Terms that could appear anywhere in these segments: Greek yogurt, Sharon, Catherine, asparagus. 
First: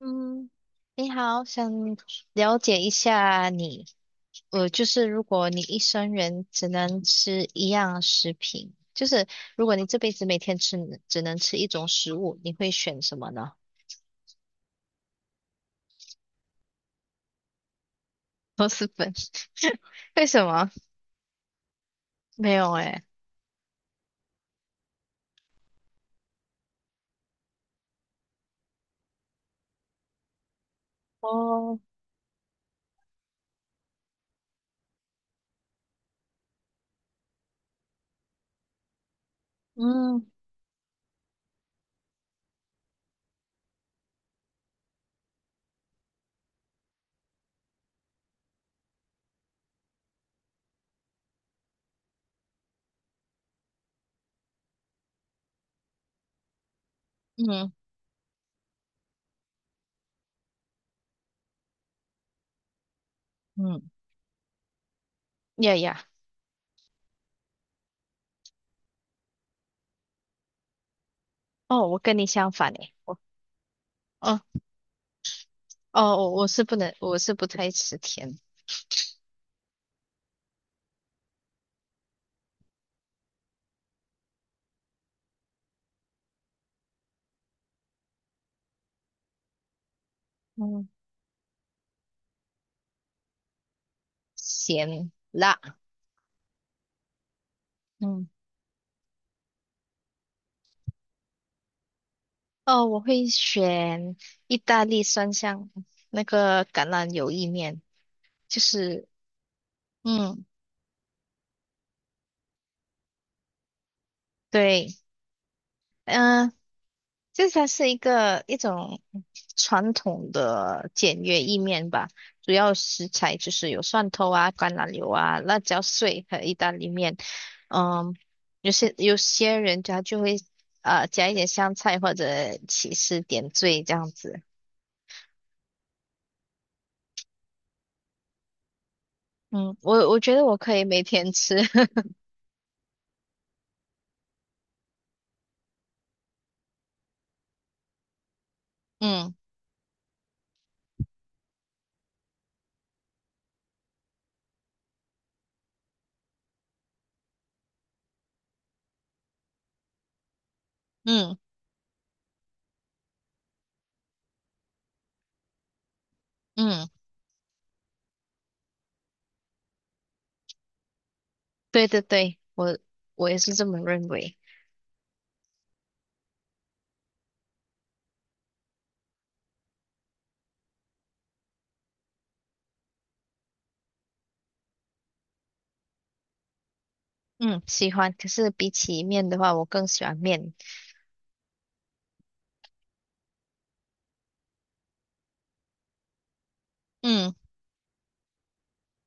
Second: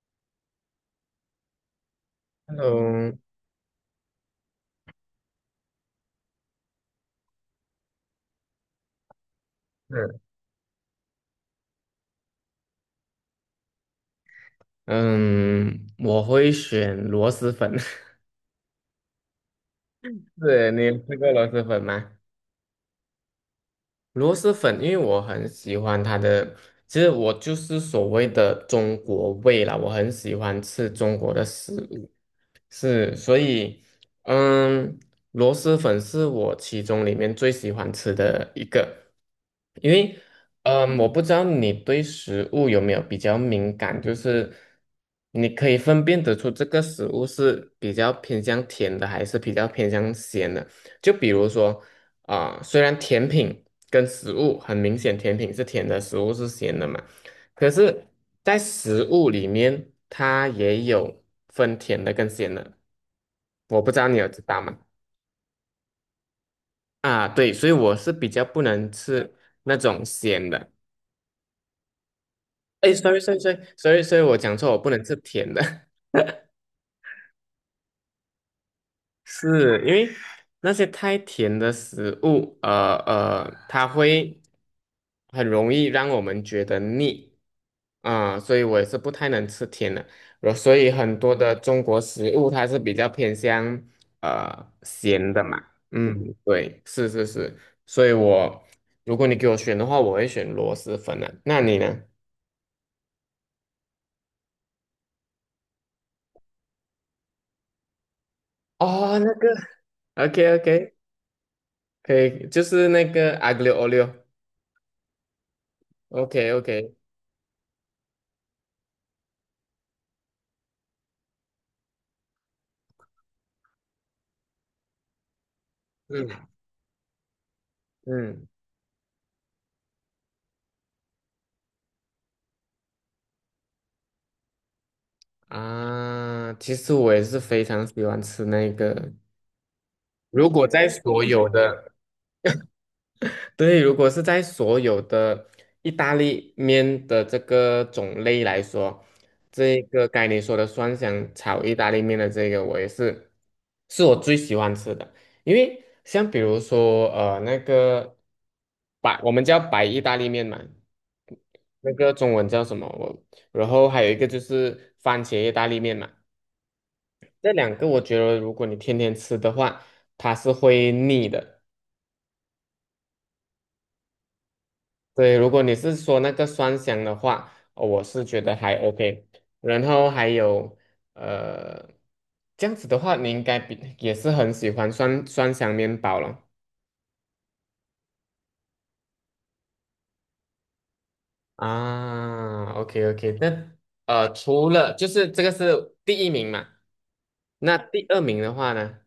嗯，你好，想了解一 Hello。下你，就是如果你一生人只能吃一样食品，就是如果你这辈嗯子每天吃只能吃一种食物，你会选什么呢？嗯，我会选螺蛳粉。螺蛳粉？为 什么？是你有吃过螺蛳粉吗？没有诶。螺蛳粉，因为我很喜欢它的，其实我就是所谓的中国味啦，我很喜欢吃中国的食哦，物。是，所以，嗯，螺蛳粉是我其中里面最喜欢吃的一个，因为，嗯嗯，我不知道你对食物有没有比较敏感，就是你可以分辨得出这个食物是比较偏向甜的，还是比较偏向咸的。就比如说，啊、虽然甜品跟食物很明显，甜品是甜的，食物是咸的嘛，可嗯是，在食物里面，它也有分甜的跟咸的，我嗯，不知道你有知道吗？呀呀，啊，对，所以我是比较不能吃那种咸的。哦，我跟你相反哎诶，我，sorry sorry sorry sorry sorry我哦讲错，我不能吃甜的，哦，我是不太吃甜，是因为那些太甜的食物，呃呃，它会很容易让我们觉得腻。啊、所以我也是不太能吃甜的，然后所嗯，以很多的中国食物它是比较偏向咸咸的辣，嘛。嗯，对，是是是，所以嗯。我如果你给我选的话，我会选螺蛳粉啊，那你呢？哦，我会选意大利酸香那个橄榄油意面，就是哦，那个嗯，，OK OK,可以，就是那个阿格六欧六对，嗯、，OK OK,它是一种传统的简约意面吧，主要食材就是有蒜头啊、橄榄油啊、辣椒碎和嗯意大利面。嗯，嗯有些人家就会加一点香菜或者起司点缀这样子。啊，其实我也是非常喜欢吃那个，嗯，我觉得如我果可以在每所天有吃。的。对，如果是在所有的意大利面的这个种类来说，嗯这个该你说的蒜香炒意大利面的这个，我也是，是我最喜欢吃的。因为像比如说，呃，那个白，我们叫白意大利面嘛，嗯那个中文叫什么？我，然后还有一个就是番茄意大利面嘛，嗯。这两个我觉得如果你天天吃的话，它是会腻的。对对对，我也是这么认为。对，如果你是说那个酸香的话，哦我是觉得还 OK。然后还有呃，这样子的话，你应该比也是很喜欢酸酸香面包了嗯，喜欢。可是比起面的话，我更喜欢面。啊。OK OK,那除了就是这个是第一名嘛，嗯那第二名的话呢，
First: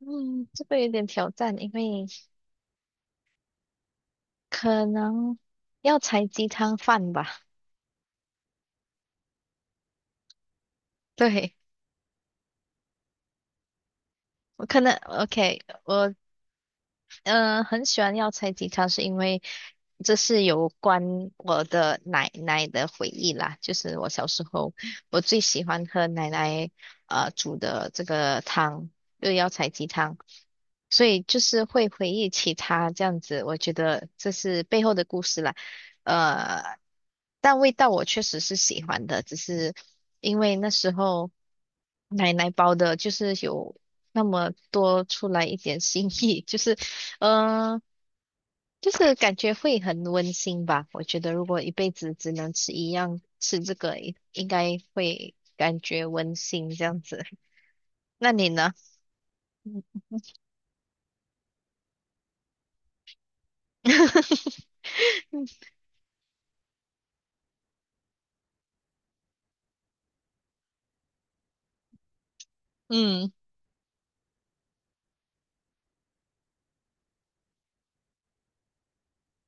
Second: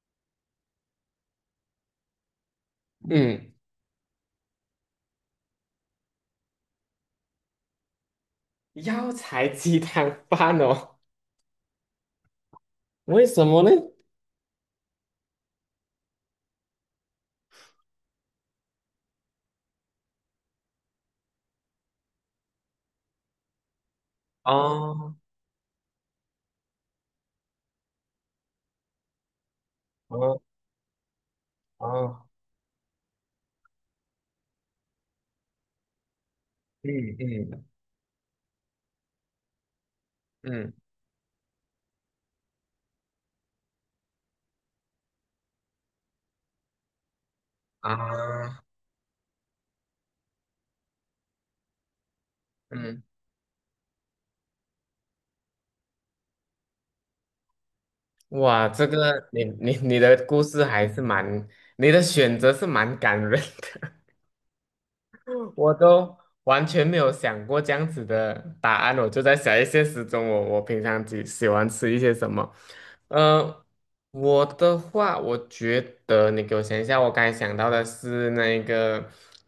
嗯，这个有点挑战，因为嗯，可能要采鸡汤饭吧。药材鸡汤饭哦，对，为什么呢？我可能 OK，我嗯、很喜欢药材鸡汤，是因为这是有关我的奶奶的回忆啦。就是我小时候，哦我最喜欢喝奶奶煮的这个汤，就是药材鸡汤，哦所以就是会回哦，忆起它这样子。我觉得这是背后的故事啦。呃，嗯但嗯味道我确实是喜欢的，只是因为那嗯时候奶奶包的，就是有那么多出来一点心意，就是嗯，啊，就是感觉会很温馨吧。我觉得如果一辈子只能吃一嗯。样，吃这个应该会感觉温馨这样子。那你哇，呢？这个你你嗯 你的故事还是蛮，你的选择是蛮感人的。我都完全没有想过这样子的答案，我就在想一些时钟我平常喜欢吃一些什么，嗯呃，我的话，我觉得你给我想一下，我刚才想到的是那个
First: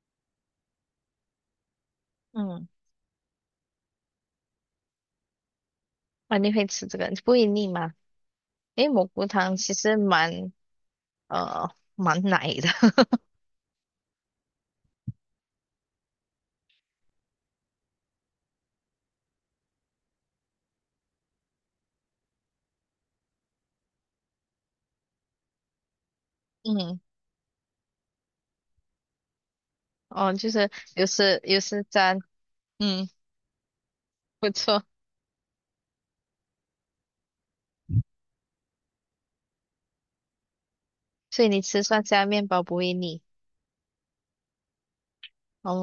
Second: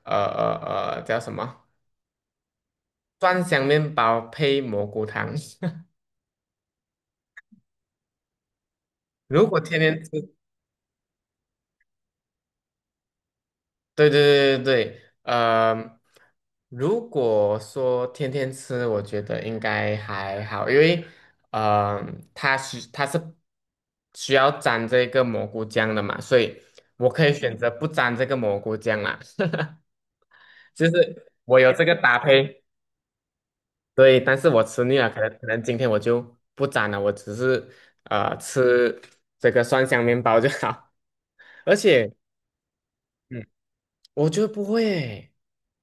叫什么嗯，蒜香面包配蘑菇汤。啊，你会吃这个，不会腻吗？诶，蘑菇 如汤果其天实天吃呃蛮奶的，对对对对对，呃，如果说天天吃，我觉得应该还好，因为呃，它是需要沾这个蘑菇酱的嘛，所以嗯，我可以选择不沾这个蘑菇酱啦。哦，就是 就有是时有我有时这个沾，搭配，嗯，对，但是不我错。吃腻了，可能今天我就不沾了，我只是吃这个蒜香面包就好。所以你 而吃蒜且。香面包不会腻嗯。我觉得不会欸，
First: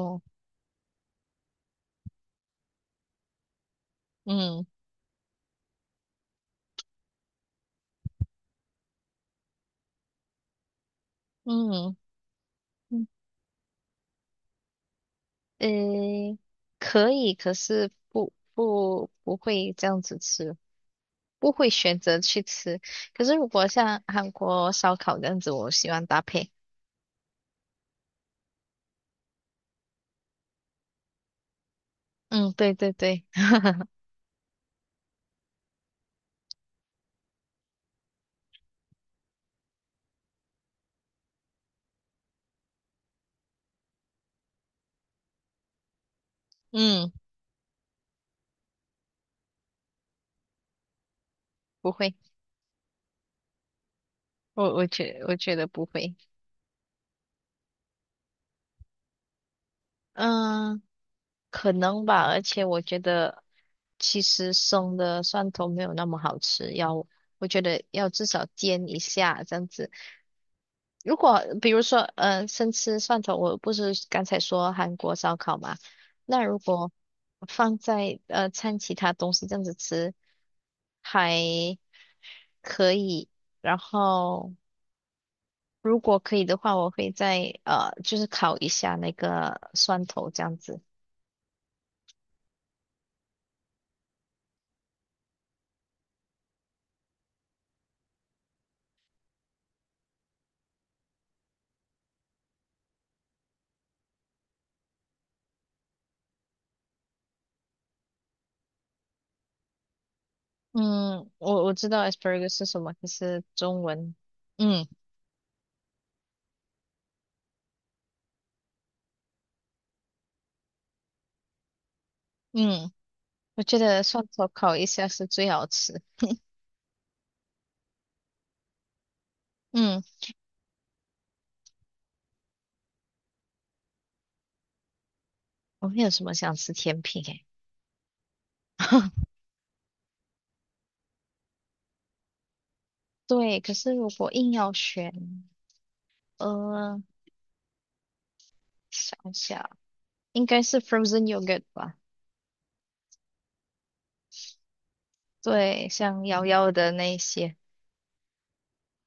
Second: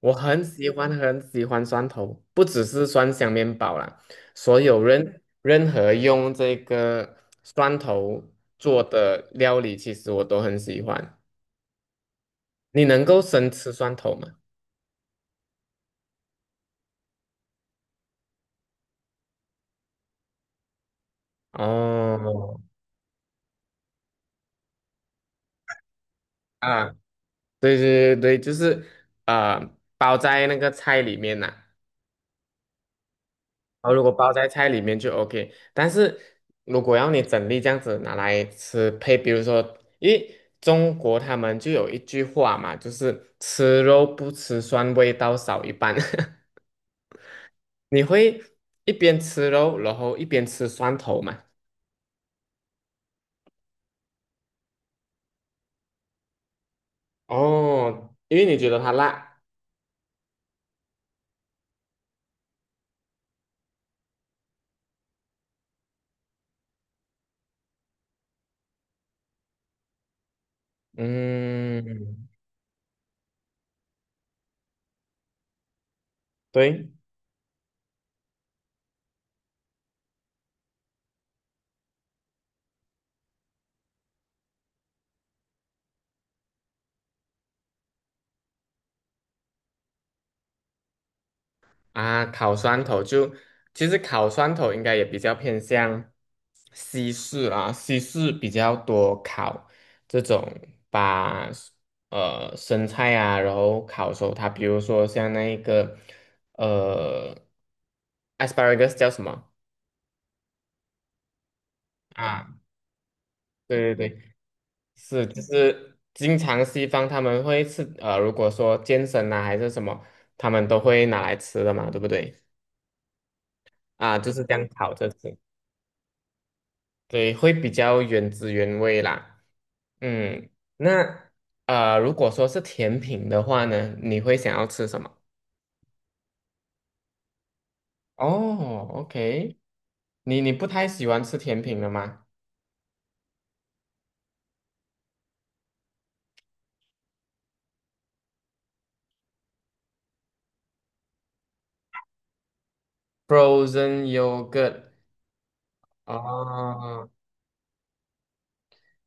我很喜欢很喜欢蒜头，不只是蒜香面包啦，所嗯有任何用这个蒜头做的料理，其实我都很喜欢。嗯你能嗯。够生吃蒜头吗？嗯，可以，可是不会这样子吃，不会选择去哦，吃。可是如果像韩国烧烤这样子，我喜欢搭配。啊，对对对对，就是啊、包在那个菜里面呐、嗯，对对对，然后如果包在菜里面就 OK,但是如果要你整粒这样子拿来吃配，比如说，因为中国他们就有一句话嘛，就是吃肉不吃蒜，味道少一半。嗯，你会一边吃肉，然后一边吃蒜头嘛？不会，我觉得不会。哦，因为你觉得它辣。嗯，可能吧，而且我觉得其实生的蒜头没有那么好吃，我觉得要至少煎一下这样子。如果比如说，嗯，生吃蒜头，我不是刚才说韩国烧烤嘛？那如对。果放在掺其他东西这样子吃还可以。然后如果可以的话，我会再就是烤一下那个蒜头这样子。啊，烤蒜头就其实烤蒜头应该也比较偏向西式啊，西式比较多烤这种把生菜啊，然后烤熟它，比如说像那一个呃 asparagus 叫什么？嗯，我知道 啊，asparagus 是什么，可是中对对文，对，嗯是，就是经常西方他们会吃，呃，如果说健身啊还是什么，他们都会拿来吃的嘛，对不对？嗯，我觉得啊，蒜就是头这样烤一烤下着是吃。最好吃。对，会比较原汁原味啦。嗯，嗯，那呃，如果说是甜品的话呢，你会想要吃什么？我们有什么想吃甜品诶？哦 ，OK,你你不太喜欢吃甜品了吗对，可是如果硬要选，呃，想一下，应该是 frozen yogurt 吧？？Frozen yogurt,对，哦像瑶瑶的哦那一些，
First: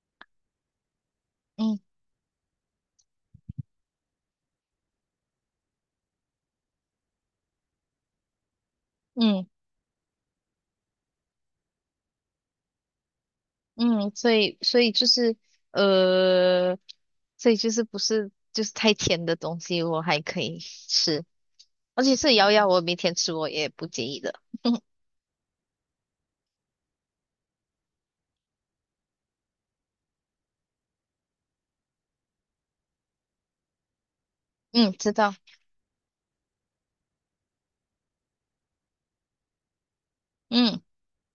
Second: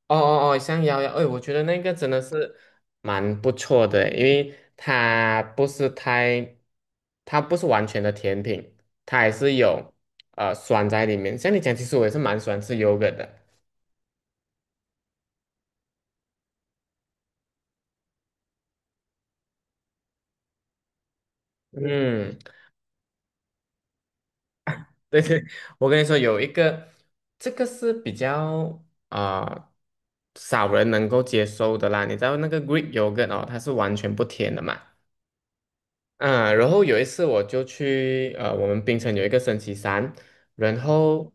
哦，香摇摇，哎，我觉得嗯那个真的是蛮不错的，因为它不是太，它不是完全的甜品，它还嗯是有酸在里面。像你讲，其实我也是蛮喜欢吃 yogurt 的。嗯，所以就是呃，所以就是不是就是太甜的东西，我还可以吃，而且是嗯。瑶瑶，我每天吃我也不介意的。对对，我跟你说，有一个，这个是比较啊、少人能够接受的啦。你知道那个 Greek yogurt 哦，它是完全不甜的嘛。嗯，知道，嗯，然后有一次我就去呃，我们槟城有一个升旗山，然嗯后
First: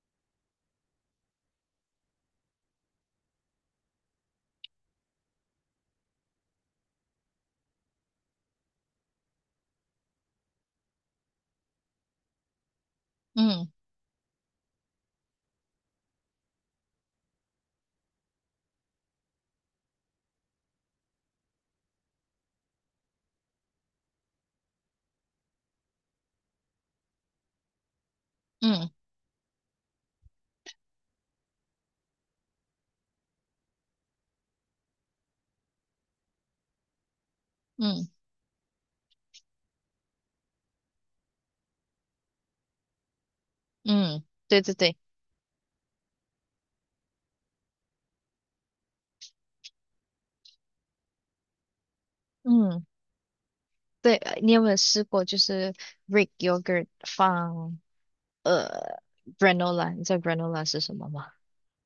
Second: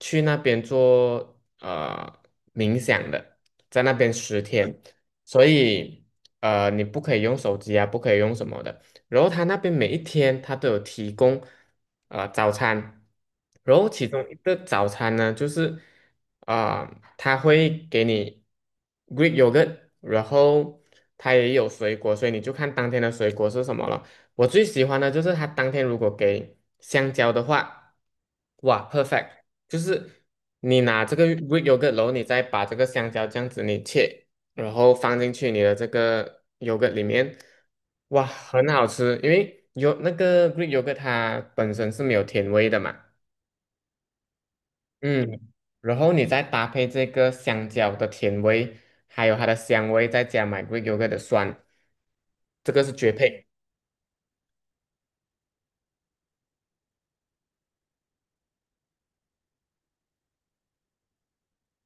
去那边做冥想的，在那边10天，所以你不可以用手机啊，不可以用什么的。然后他那边每一天他都有提供早餐，嗯然后其中一个早餐呢就是啊、他会给你 Greek yogurt,然后它也有水果，所以你就看当天的水果是什么了。我最喜欢的就是它当天如果给香蕉的话，哇嗯，perfect,就是你拿这个 Greek yogurt,然后你再把这个香蕉这样子你切，然后放进去你的这个 yogurt 里面，嗯哇，很好吃，因为有那个 Greek yogurt 它本身是没有甜味的嘛，嗯，对对对，嗯，然后你再搭配这个香蕉的甜味，还有它的香味，再加买 Greek yogurt 的酸，这个嗯是绝配，对，你有没有试过就是 Greek yogurt 放？呃，granola，你知道 granola 是什么吗？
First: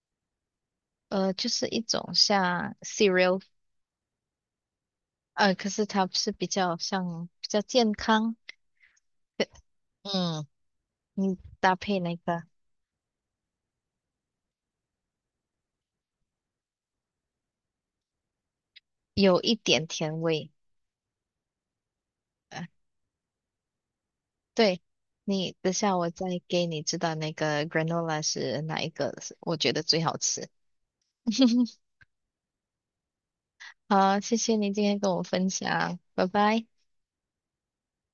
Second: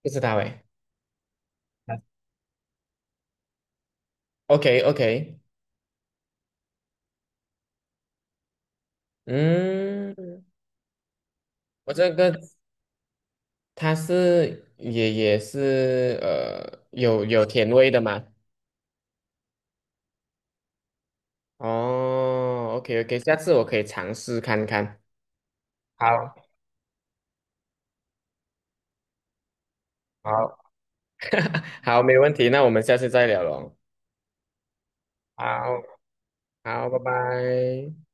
不知道诶。就是一种像 cereal，OK OK。可是它是比较像比较健康，呃嗯，嗯，你搭我配这那个个它是也是有甜味的嘛？有一点甜味，呃，哦，OK OK,下次我可以尝试看对，看。你等下好，我再给你知道那个 granola 是哪一个，我觉得最好好，吃。好，没问题，那我们下次再聊喽。好，谢谢你今天跟我分好，享，拜拜。好，拜拜。